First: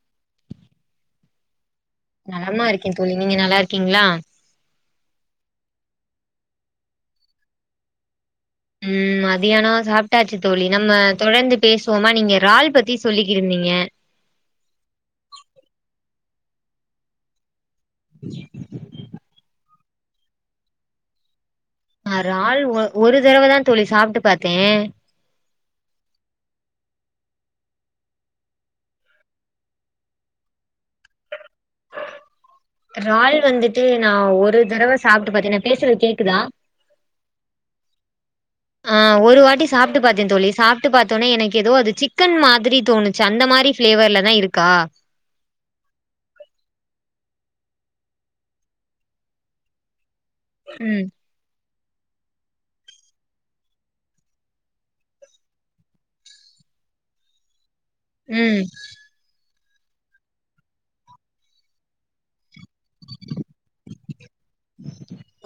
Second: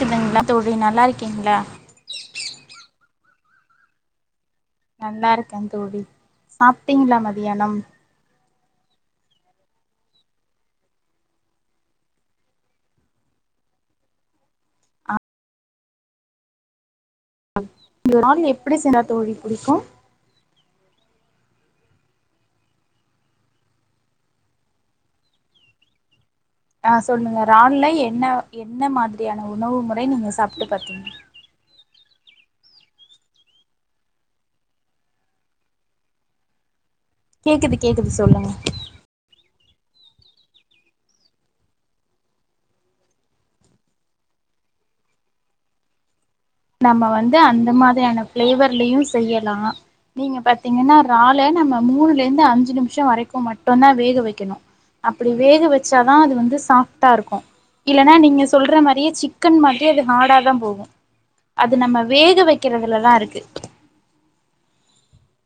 குதுங்ளா தோழி நல்லாருக்கிங்ளா நலமா இருக்கே தோழி நீங்க நல்லாருக்கிங்ளா நல்லாருக்கே தோழி சாப்பிட்டிங்ளா மதியானம் ம் மதியான சாப்ட்டாச்சு தோழி நம்ம தொடர்ந்து பேசுவோமா நீங்க றால் பத்தி சொல்லிக்கிட்ருந்திங்க இந்த றால் எப்படி செஞ்சா தோழி புடிக்கும் ஆ றால் ஒ ஒரு தடவதா தோழி சாப்ட்டு பாத்தே ஆ சொல்லுங்க றால்ல என்ன என்ன மாதிரியான உணவு முறை நீங்க சாப்ட்டு பாத்திங்க றால் வந்துட்டு நா ஒரு தடவ சாப்ட்டு பாத்தே நா பேசுறது கேக்குதா கேக்குது கேக்குது சொல்லுங்க ஆ ஒரு வாட்டி சாப்ட்டு பாத்தே தோழி சாப்ட்டு பாத்தோனே எனக்கு எதோ அது சிக்கன் மாதிரி தோணுச்சு அந்த மாரி ஃபிளேவர்லதா இருக்கா நம்ம வந்து அந்த மாதிரியான ஃபிளேவர்லயு செய்யலா நீங்க பாத்திங்கன்னா ம் றால் ல நாம மூணுல இருந்து அஞ்சு நிமிஷ வரைக்கு மட்டுந்தா வேக வெக்கணு அப்படி வேக வெச்சாதா அது வந்து சாஃப்டா இருக்கு இல்லன்னா நீங்க ம் சொல்ற மாரியே சிக்கன் மாதிரி அது ஹார்டாதா போகு அது நம்ம வேக வெக்கறதுலதா இருக்கு.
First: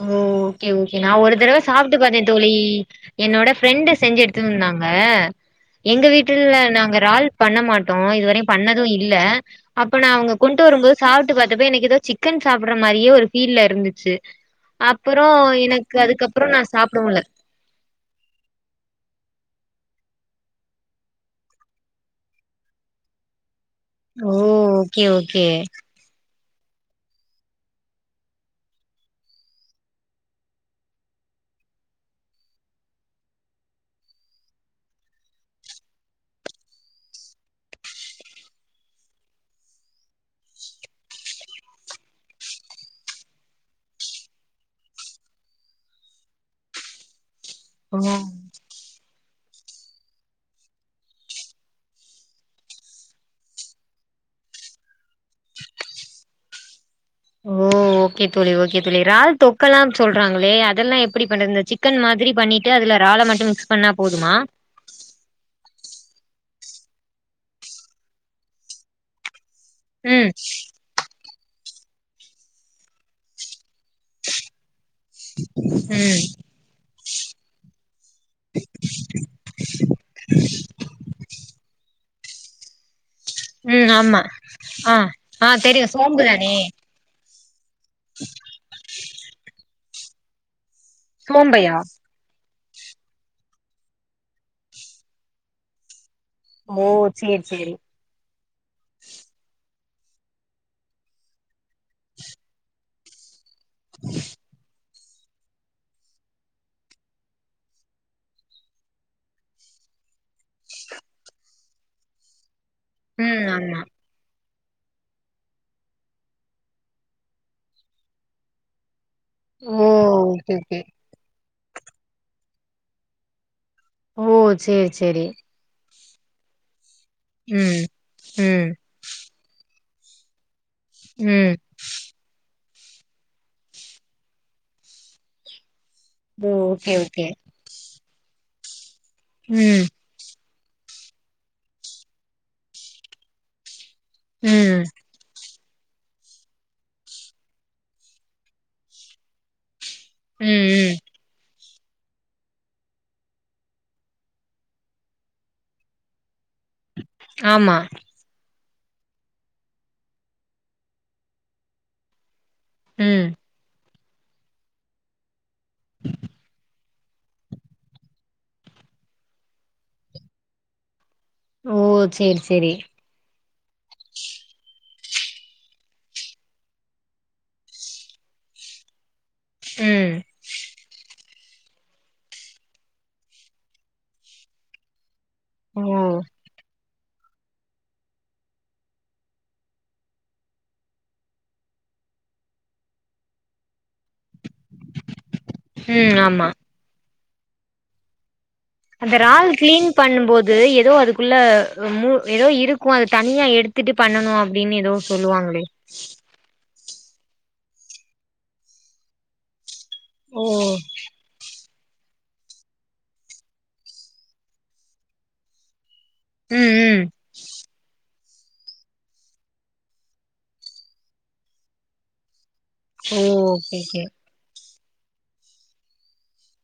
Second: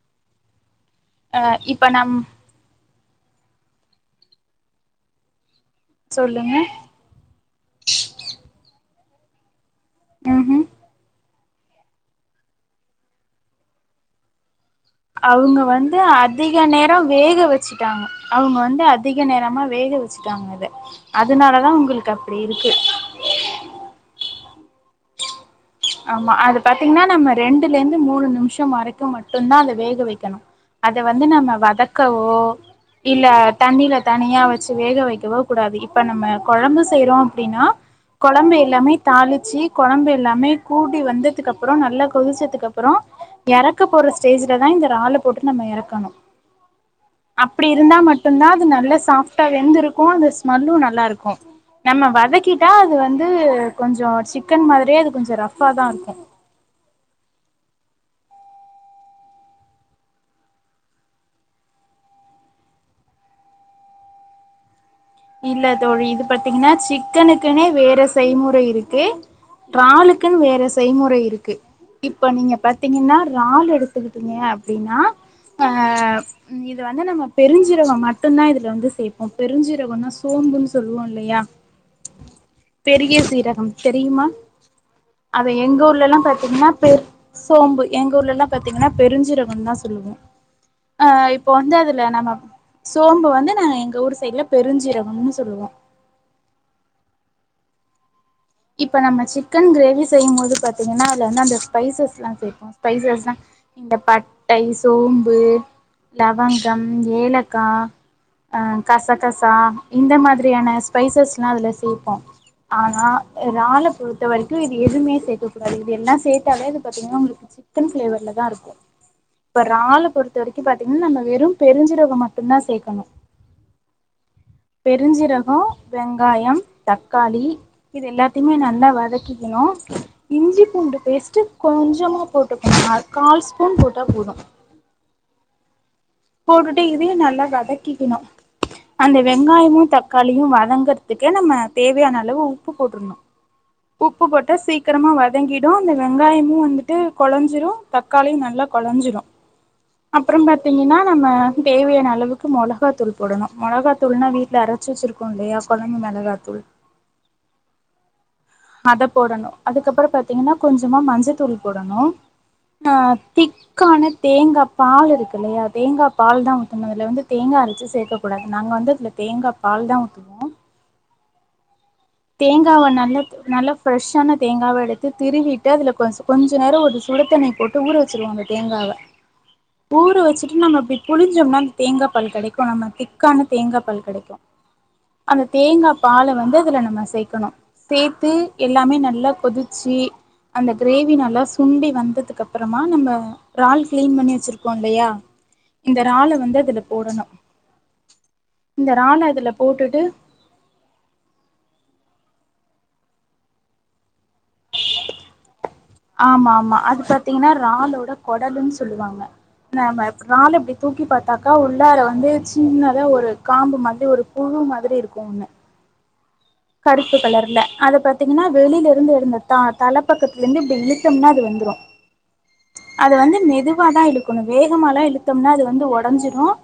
ஓ ஓகே ஓகே நா ஒரு அ தடவ இப்ப சாப்ட்டு நம் பாத்தே தோழி என்னோட ஃப்ரெண்டு செஞ்சு எடுத்து வந்துருந்தாங்க எங்க சொல்லுங்க வீட்டுல நாங்க றால் பண்ண மாட்டோ இதுவரையு பண்ணது இல்ல அப்ப நா அவங்க கொண்ட்டு ம்ஹும் வரும்போது சாப்ட்டு பாத்தப்ப எனக்கு எதோ சிக்கன் சாப்பிடற மாரியே ஒரு ஃபீல்ல இருந்துச்சு அப்புறோ அவுங்க எனக்கு வந்து அதுக்கப்புறோ அதிக நா நேர சாப்டவுல்ல வேக வெச் வச்சுட்டாங்க அவுங்க வந்து அதிக நேரமா வேக வச்சுட்டாங்க அத அதுனால தா உங்களுக்கு அப்டி இருக்கு. ஓ ஓகே ஓகே ஆமா அது பாத்தீங்கன்னா நம்ம ரெண்டுல இருந்து மூணு நிமிஷோ வரைக்கு மட்டுதா அத வேக வைக்குணு அத வந்து நம்ம வதக்கவோ இல்ல தண்ணில தனியா வச்சு வேக வைக்கவோ கூடாது இப்ப நம்ம கொழம்பு செய்றோ அப்டின்னா கொழம்பு எல்லாமே தாளிச்சு கொழம்பு எல்லாமே கூடி வந்ததுக்கு அப்றோ நல்லா கொதிச்சதுக்கு அப்றோ எறக்க போற ஸ்டேஜ்லதா இந்த றால்ல போட்டு நம்ம எறங்குனு [unintelligible] அப்டி இருந்தா ஓ மட்டும்தா அது நல்ல சாப்ட்டா வெந்திருக்கு அந்த ஸ்மெல்லு நல்லா இருக்கு நம்ம வதக்கிட்டா அது வந்து கொஞ்சோ சிக்கன் மாதிரியே அது கொஞ்சோ ரஃப்பா தா இருக்கு ஓ.... ஓகே தோழி ஓகே தோழி றால் தொக்கெல்லா சொல்றாங்களே அதெல்லா எப்டி பண்றது இந்த சிக்கன் மாதிரி பண்ணிட் ட்டு அதுல றால மட்டு மிக்ஸ் பண்ணா போதுமா இல்ல தோழி இது பாத்திங்கன்னா சிக்கனுக்குனு வேறு செய்முறை இருக்கு ம் ராலுக்குன் வேற செய்முறை இருக்கு இப்ப நீங்க பாத்தீங்கன்னா றால் எடுத்துக்கிட்டீங்க அப்டின்னா ம் இது வந்து நம்ம பெஞ்சீரகோ மட் மட்டுந்தா இதுல வந்து சேப்போ பெருஞ்சீரகோனா சோம்புன் சொல்வோ இல்லையா பெரிய சீரகம் ம் ஆமா தெரியுமா ஆ ஆ அத எங்க தெரியு ஊர்லலா சோம்பு தானே பாத்தீங்கன்னா பெ சோம்பு எங்க ஊர்லல்லா பாத்தீங்கன்னா பெருஞ்சீரகோ தா சொல்லுவோ ஆ இப்போ சோம்பையா வந்து அதுல நம்ம சோம்பு வந்து நாங்க எங்க ஊர் சைட்ல பெருஞ்சீரகம்னு சொல்லுவோ ஒ சேர் சேரி இப்ப நம்ம சிக்கன் கிரேவி செய்யு போது பாத்தீங்கன்னா அதுல வந்து அந்த ஸ்பைசஸ்லா சேப்போ ஸ்பைசஸ் தா இந்த பட்டை சோம்பு லவங்கம் ஏலக்கா கசகசா இந்த மாதிரியான ஸ்பைசஸ்லா அதுல சேப்போ ஆனா ம் ஆமா றால பொறுத்த வரைக்கு இது எதுவுமே சேக்கக் கூடாது இது எல்லா சேத்தாலே அது பாத்தீங்கன்னா உங்களுக் சிக்கன் ப்ளேவர்ல தாருக்கு இப்ப ஓ றால்ல பொறுத்த ஓகே வரைக்கு ஓகே பாத்தீங்கன்னா நம்ம வெறு பெருஞ்சீரகம் மட்டு தா சேக்கணு ஓ சேரி சேரி பெருஞ்சீரகோ வெங்காயம் தக்காளி ம் இது எல்லாத்தையுமே ம் நல்லா வதக்கிக்குணு இஞ்சி பூண்டு பேஸ்ட்டு ம் கொஞ்சமா போட்டுகுனுங்க கால் ஸ்பூன் போட்டா போது ஓ போட்டுட்டு ஓகே இதயு ஓகே நல்லா வதக்கிக்குணு அந்த வெங்காயமு ம் தக் காளியு வதங்கறதுக்கு நம்ம தேவையான அளவு உப்பு போட்ருனு உப்பு போட்டு ம் சீக்கிரமா வதங்கிட் தா அந்த வெங்காயமு வந்துட்டு கொலஞ்சிரு தக்காளியு நல்லா கொலஞ்சிரு அப்றோ ம் ம் பாத்தீங்கின்னா நம்ம தேவையான அளவுக்கு மொளகா தூள் போடணு மொளகா தூள்னா வீட்ல அரைச்சு வச்சுருக் கு இல்லியா கொழம்பு மெளகாத்தூள் ஆமா அத போடணு அதுக்கப்றோ பாத்தீங்கன்னா கொஞ்சமா மஞ்சத்தூள் போடணு ஆ ம் திக்கான தேங்கா பால் இருக்கு இல்லயா தேங்கா பால் தான் ஊத்தனு அதுல வந்து தேங்கா அரைச்சு சேக்கக் கூடாது நாங்க வந்து அதுல தேங்கா பால் தான் ஊத் ஓ சேரி சேரி தேங்காவ நல்ல நல்லா ஃப்ரெஷ்ஷான தேங்காவ எடுத்து திருவிட்டு அதுல கொஞ் கொஞ்ச நேரம் ஒரு சுடு தண்ணி போட் ஊற வச்சுருவோ அந்த தேங்காவ ம் ஊற வச்சுட்டு நம்ம இப்டி புழிஞ்சோம்னா தேங்கா பால் கெடைக்கு நம்ம திக்கான தேங்கா பால் கெடைக்கு அந்த ஓ தேங்கா பால்ல வந்து அதுல நம்ம சேக்கணு சேத்து எல்லாமே நல்லா கொதிச்சு அந்த கிரேவி நல்லா சுண்டி வந்ததுக்கு அப்றமா நம்ப இறால் கிளீன் பண்ணி வச்சிருக்கோ இல்லீயா இந்த ம் இறால ஆமா வந்து அதுல போடனு அந்த இறால் கிளீன் பண்ணு போது அது ஏதோ அதுக்குள்ள ஏதோ இருக்கும் அது தனியா எடுத்துட்டு பண்ணணும் அப்டின் ஏதோ சொல்லுவாங்ளே ஆமா ஆமா அது பாத்தீங்கன்னா றாலோட கொடலுன்னு சொல்லுவாங்க நாம ஓ இறால இப்டி தூக்கி பாத்தாக்கா உள் உள்ளல்லார வந்து சின்னதா ஒரு காம்பு மாதிரி ஒரு புழு மாதிரி இருக்கு ஒன்னு ம் ம் கருப்பு கலர்ல அத பாத்தீங்கன்னா வெளில இருந்து எடுந்தா தா தலை பக்கத்துலருந்து இப்டி இழுத்தம்னா அது வந்துரு அது ஓ வந்து ஓகே ஓகே மெதுவாதா இழுக்கணும் வேகமாலா இழுத்தோம்னா அது வந்து ஒடஞ்சிடும்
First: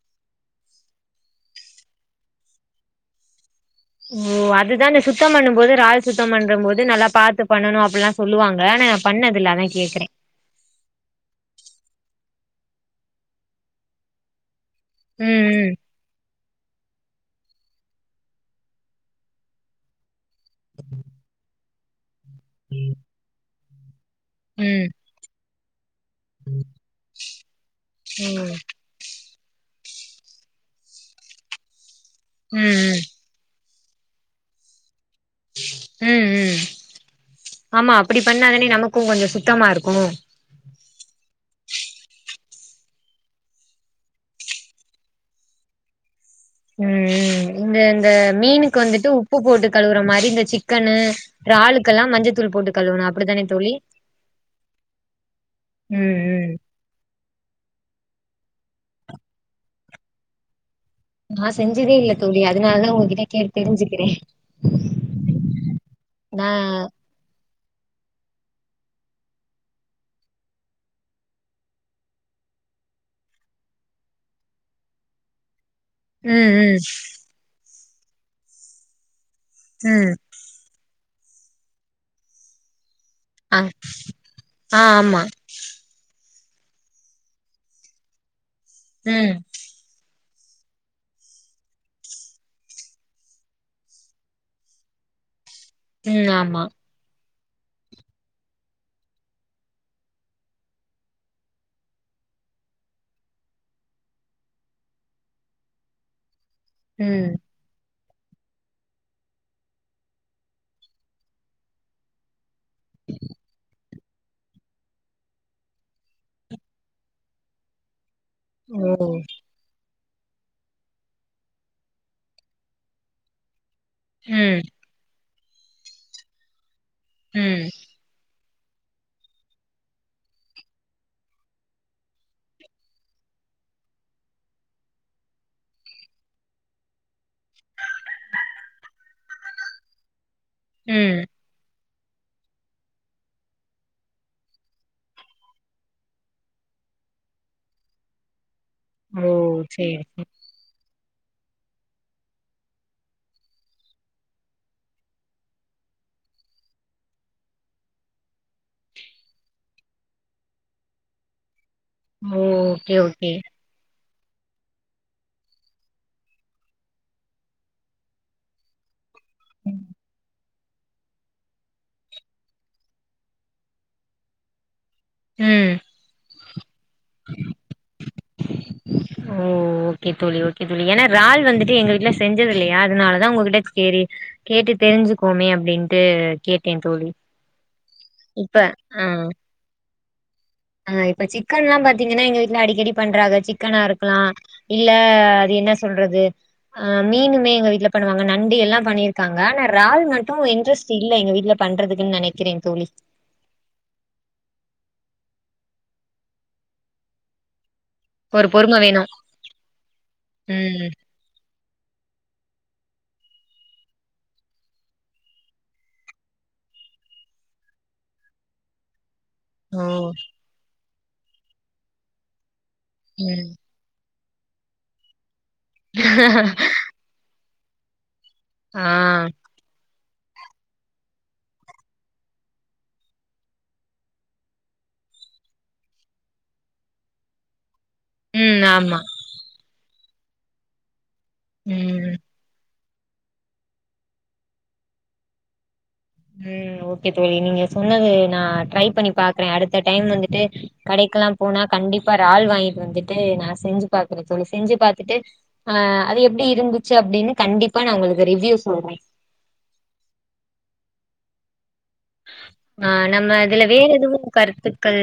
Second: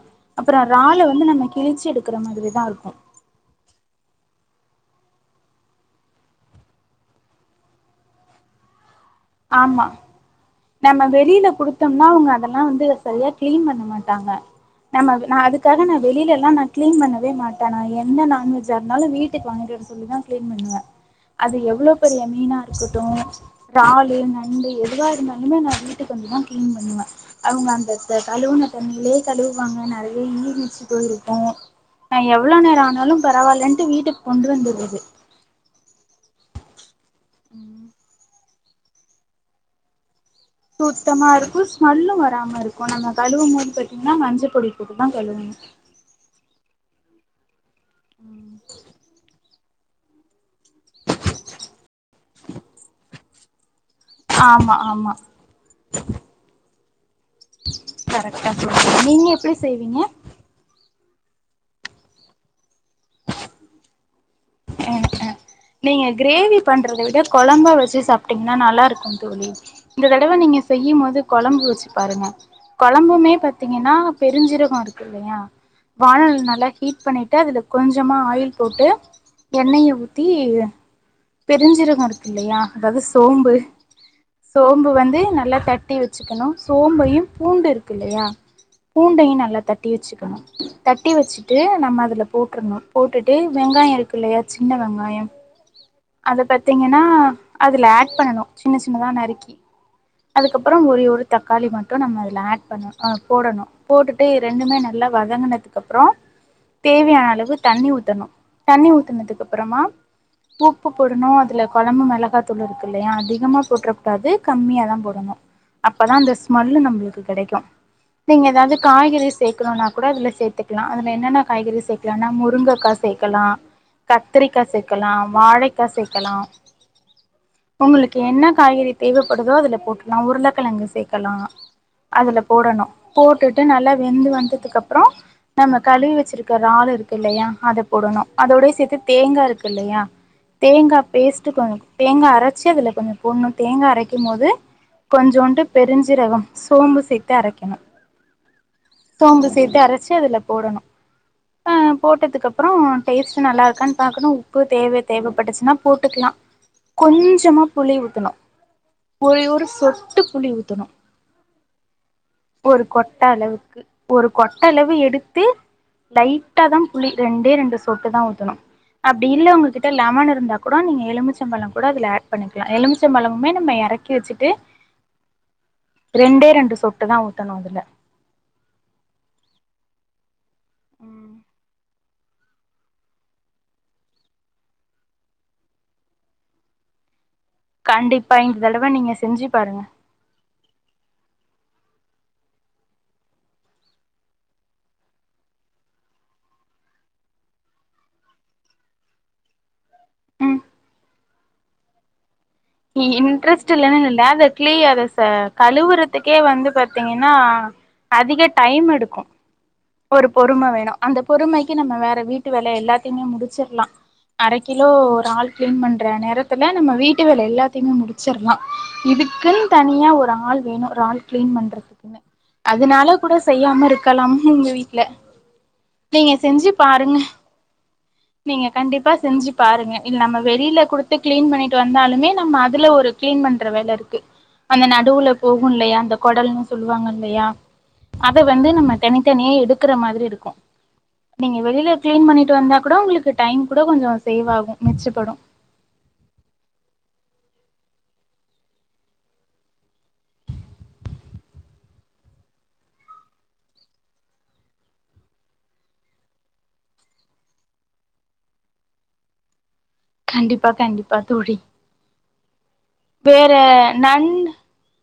அப்பற இறால வந்து நம்ம கிழிச்சி எடுக்கிற மாதிரி தா இருக்கு ஒ அதுதான்ன சுத்தம் பண்ணு போது ரால் சுத்தம் பண்ணறம் போது நல்லா பாத்து பண்ணனு அப்டியெல்லா சொல்லுவாங்க ஆனா பண்ணதுல அதா ஆமா கேட்கிறே நம்ம வெளியில குடுத்தோம்னா அவங்க அதெல்லாம் வந்து சரியா கிளீன் பண்ண மாட்டாங்க நம்ம நான் ம் அதுக்காக நா வெளியிலலா நா க்ளீன் பண்ணவே மாட்டேன் நான் என்ன நான்வெஜ்ஜா இருந்தாலு வீட்டுக்கு வாங்கி வர சொல்லி தா கீளன் பண்ணுவ அது எவ்ளோ பெரிய மீனா இருக்கட்டு ராலுன ம் நண்டு ம் எதுவா இருந்தாலுமே நா வீட்டுக்கு வந்துதா கிளீன் பண்ணுவே அவங்க அந்த ம் கழுவுன த தண்ணிலையே கழுவுவாங்க நெறைய ஈர்யச்சு போயி இருக்கு நா எவ்வளவு நேரோ ம் ஆனாலு பரவாயிலன்ட்டு வீட்டுக்கு கொண்டு வந்துறது ம் ம் ஆமா அப்டி பண்ணாதானே நமக்கும் கொஞ்சோ சுத்தமா இருக்கு சுத்தமா இருக்கு ஸ்மெல்லு வராம இருக்கு நம்ம கழுவும் போது பாத்தீங்கன்னா மஞ்சள் பொடி போட்டு தான் கழுவணு ம் ம் இந்த இந்த மீனுக்கு வந்துட்டு உப்பு போட்டு த் கழுவுற மாரி இந்த சிக்கனு ரால்ளுக்கெல்லா மஞ்சத்தூள் போட்டு கழுவணு அப்டித்தானே தோழி ஆமா ஆமா ம் ம் கரெக்டா சொல்ரிங்க நீங்க எப்டி செய்வீங்க நா செஞ்சதே இல்ல தோழி அதனால தா ஒங்கிட் [unintelligible] கேட்டு தெரிஞ்சுகிறேன் நீங்க நா கிரேவி பண்றத விட கொழம்பா வச்சு சாப்ட்டீங்கன்னா நல்லா இருக்கு தோழி இந்த தடவை நீங்க செய்யு போது கொழம்பு வச்சு பாருங்க குழம்புமே பாத்தீங்கன்னா பெருஞ்சீரகோ இருக்கு இல்லையா வானொலியில் ம் நல்லா ம் ஹீட் பண்ணிட்டு அதில் கொஞ்சமா ஆயில் போட்டு எண்ணெயை ம் ஊத்தி பெருஞ்சீரகம் இருக் இல்லையா அதாவது சோம்பு ஆ ஆ சோம்பு வந்து ஆமா நல்லா தட் தட்டி வச்சுக்கணு சோம்பையு பூண்டு இருக்கு இல்லையா ம் பூண்டையும் நல்ல தட் தட்டி வச்சுக்கணு தட்டி வச்சுட்டு நம்ம அதுல போட்ருன்னு போட்டுட்டு வெங்காய இருக்குல்லையா சின்ன வெங்காயம் ம் அத ஆமா பத்தீங்கன்னா அதுல ஆட் பண்ணனு சின்ன சின்னதா நறுக்கி அதுக்கப்புறம் ஒ ஒரு தக்காளி மட்டு நம்ம அதில ஆட் பண்ணு அ போடணு போட்டுட்டு ரெண்டுமே நல்லா வதங்கனதுக் அப்பறோ ம் தேவையான அளவு தண்ணி ஊத்தணு தண்ணி ஊத்துனதுக்கப்பறமா உப்பு போடணு அதுல கொழம்பு மிளகா தூள் இருக்கு இல்லையா அதிகமா போட்ற காது கம்மியா தா போடணு அப்பதா அந்த ஸ்மல்லு நம்பளுக்கு கடைக்கு நீங்க எதாவது ஓ காய்கறிஸ் சேக்கணுனா கூட அதுல சேத்துக்கலா அதுல என்னென்ன காய்கறிஸ் சேக்கலான்னா முருங்கக்கா சேக்கலா ம் கத்திரிக்கா சேக்கலா வாழைக்கா சேக்கலா ம் உங்களுக்கு என்ன காய்கறி தேவைப்படுதோ அதுல போட்டுல்லா உருளக்கெழங்கு சேக்கலா அதுல போடணு போட்டுட்டு நல்லா வெந்து வந்ததுக்கப்பறோ நம்ம கழுவி வச்சிருக் றால் இருக்கு இல்லையா அத போடணு அதோட சேர்த்து தேங்கா இருக்கு இல்லையா தேங்கா ம் பேஸ்ட்டு கொஞ் தேங்கா அரச்சு அதுல கொஞ்ச போட்ணு தேங்கா அரைக்கும் போது கொஞ்சோண்டு பெருஞ்சீரகம் சோம்பு சேர்த்து அரைக்கணு ஓ சோம்பு சேர்த்து சேரி அரச்சு அதல்ல போடணு அ போட்டதுக்கு அப்பறோ டேஸ்ட் நல்லா இருக்கான் பாக்கணு உப்பு தேவை தேவப் பட்டுச்சுன்னா போட்டுக்கலா கொஞ்சமா புளி ஊத்தணு ஒரே ஒரு சொட்டு புளி ஊத்தணு ஓ ஒரு ஓகே கொட்ட ஓகே அளவுக்கு ஒரு கொட்ட அளவு எடுத்து லைட்டா தா புளி ரெண்டே ரெண்டு சொட்டு தா ஊத்தணு அப்டி இல்ல உங்ககிட்ட லெமன்னு இருந்தா கூட நீங்க எலுமிச்சம்பழம் கூட அதுல ஆட் பண்ணிக்கலா எலும்ச்சம்பழங்கமே நம்ம எறக்கி வெச்சுட்டு ம் ரெண்டே ரெண்டு சொட்டு தா ஊத்தணு அதுல ஓ ஓகே தோழி ஓகே தோழி ஏன்னா ம் றால் வந்துட்டு எங்க வீட்டுல செஞ்சது இல்லையா அதனாலதா உங்ககிட்ட சேரி கேட்டு தெரிஞ்சுக்கோமே அப்படின்ட்டு கேட்டேன் தோழி கண்டிப்பா இப்ப இந்த தடவ ஆ நீங்க செஞ்சு பாருங்க ஆ இப்ப சிக்கன் எல்லா பாத்தீங்கன்னா எங்க வீட்டுல அடிக்கடி பண்றாங்க சிக்கனா இருக்கலா இல்ல அது என்ன சொல்றது அ மீனுமே எங்க வீட்ல பண்ணுவாங்க நண்டு எல்லா பண்ணியிருக்காங்க ஆனா றால் மட்டு ம் இன்ட்ரெஸ்ட் சி இல்ல எங்க வீட்ல பண்றதுக்குன் நெனைக்கிறேன் தோழி இன்ட்ரெஸ்ட் இல்லன்னு இல்ல அத கிளீ அத ச கழுவுறதுக்கே வந்து பாத்தீங்கன்னா அதிக ஒரு பொறும டைம் வேணு எடுக்கும் ஒரு பொறும ம் வேணு அந்த பொறுமைக்கு நம்ம வேற வீட்டு வேலை எல்லாத்தையுமே முடிச்சிற்லா அரை கிலோ இறால் கிளீன் பண்ற நேரத்துல நம்ம வீட்டு வேலை எல்லாதையுமே முடிச்சற்லா இதுக் குன் ஓ தனியா ஒரு ஆள் வேணு றால் கிளீன் பண்றதுக்குன்னு அதனால கூட ம் செய்யாம இருக் கலாம் உங்க வீட்டுல நீங்க செஞ்சு பாருங்க நீங்க ஆ கண்டிப்பா செஞ்சு பாருங்க இல் நம்ம வெளியில குடுத்து கிளீன் பண்ணிட்டு வந்தாலுமே நம்ம அதுல ஒரு கிளீன் பண்ற வேல இருக்கு அந்த நடுவுல போகுல்லையா அந்த குடல்ன்னு சொல்லுவாங்க இல்லையா அத ம் வந்து நம்ம ஆமா தனித்தனியா எடுக்கற மாதிரி இருக்கு நீங்க வெளியில ம் கிளீன் பண்ணிட் டு வந்தா கூட உங்களுக்கு டைம் கூட கொஞ்சோ சேவ் ஆகு மிச்சப்படு ம் ஓகே தோழி நீங்க சொன்னது நா ட்ரை பண்ணி பாக்கறே அடுத்த டைம் வந்துட்டு கடைக்கல்லா போனா கண்டிப்பா றால் வாங்கிட்டு வந்துட்டு நா செஞ்சு பாக்குறே தோழி செஞ்சு பாத்துட்டு ஆ அது எப்டி இருந்துச்சி அப்டின்னு கண்டிப்பா நா உங்களுக்கு ரிவ்யூ சொல்றே கண்டிப்பா கண்டிப்பா தோழி ஆ நம்ம இதுல வேற எதுவும் நண் கருத்துக்கள்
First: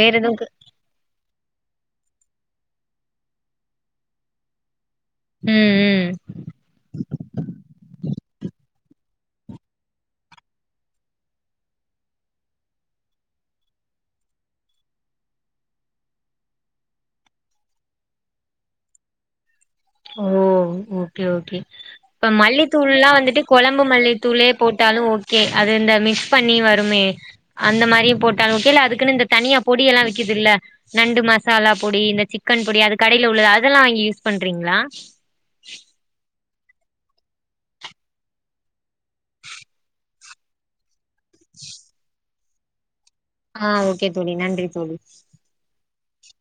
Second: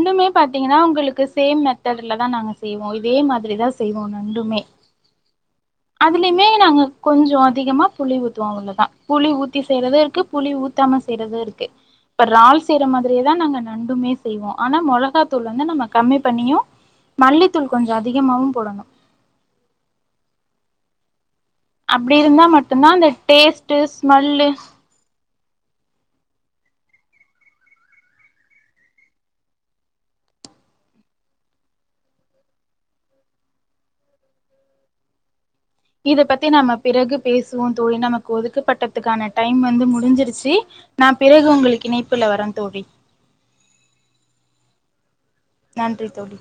வேற எதுவு பாத்தீங்னா உங்களுக்கு சேம் மெத் தட்ல தா நாங்க செய்வோ இதே மாதிரி தா செய்வோ நண்டுமே ம் ம் அதுலயுமே நாங்க கொஞ்சோ அதிகமா புளி ஊத்துவோ அவ்ளோதா புளி ஊத்தி செய்றது இருக்கு புளி ஊத்தாம செய்றது இருக்கு இப்ப எறால் செய்யற மாதிரியேதா நாங்க நண்டுமே செய்வோ ஆனா மொளகாத்தூள் வந்து நம்ம கம்மி பண்ணியு மல்லித்தூள் கொஞ்சோ அதிகமாவு போடணு ஓ ஓகே ஓகே அப்டி இப்ப இருந்தா மட்டுந்தா அந்த மல்லித்தூள்லா வந்துட்டு டேஸ்ட்டு கொழம்பு ஸ்மெல்லு மல்லித்தூளே போட் டாலு ஓகே அது இந்த மிக்ஸ் பண்ணி வருமே அந்த மாரியு போட்டாலு ஓகே இல்ல அதுக்குன்னு இந்த தனியா பொடி எல்லா விக்குதுல்ல நண்டு மசாலா பொடி இந்த சிக்கன் பொடி அது கடையில உள்ளது அதெல்லா வாங்கி யூஸ் பண்றீங்ளா இத பத்தி நம்ம பிறகு பேசுவோம் தோழி நமக்கு ஒதுக்கப்பட்டதுக்கான டைம் வந்து முடிஞ்சிருச்சி நா பிறகு உங்களுக்கு இணைப்புல வர தோழி ஆ ஓகே தோழி நன்றி தோழி நன்றி தோழி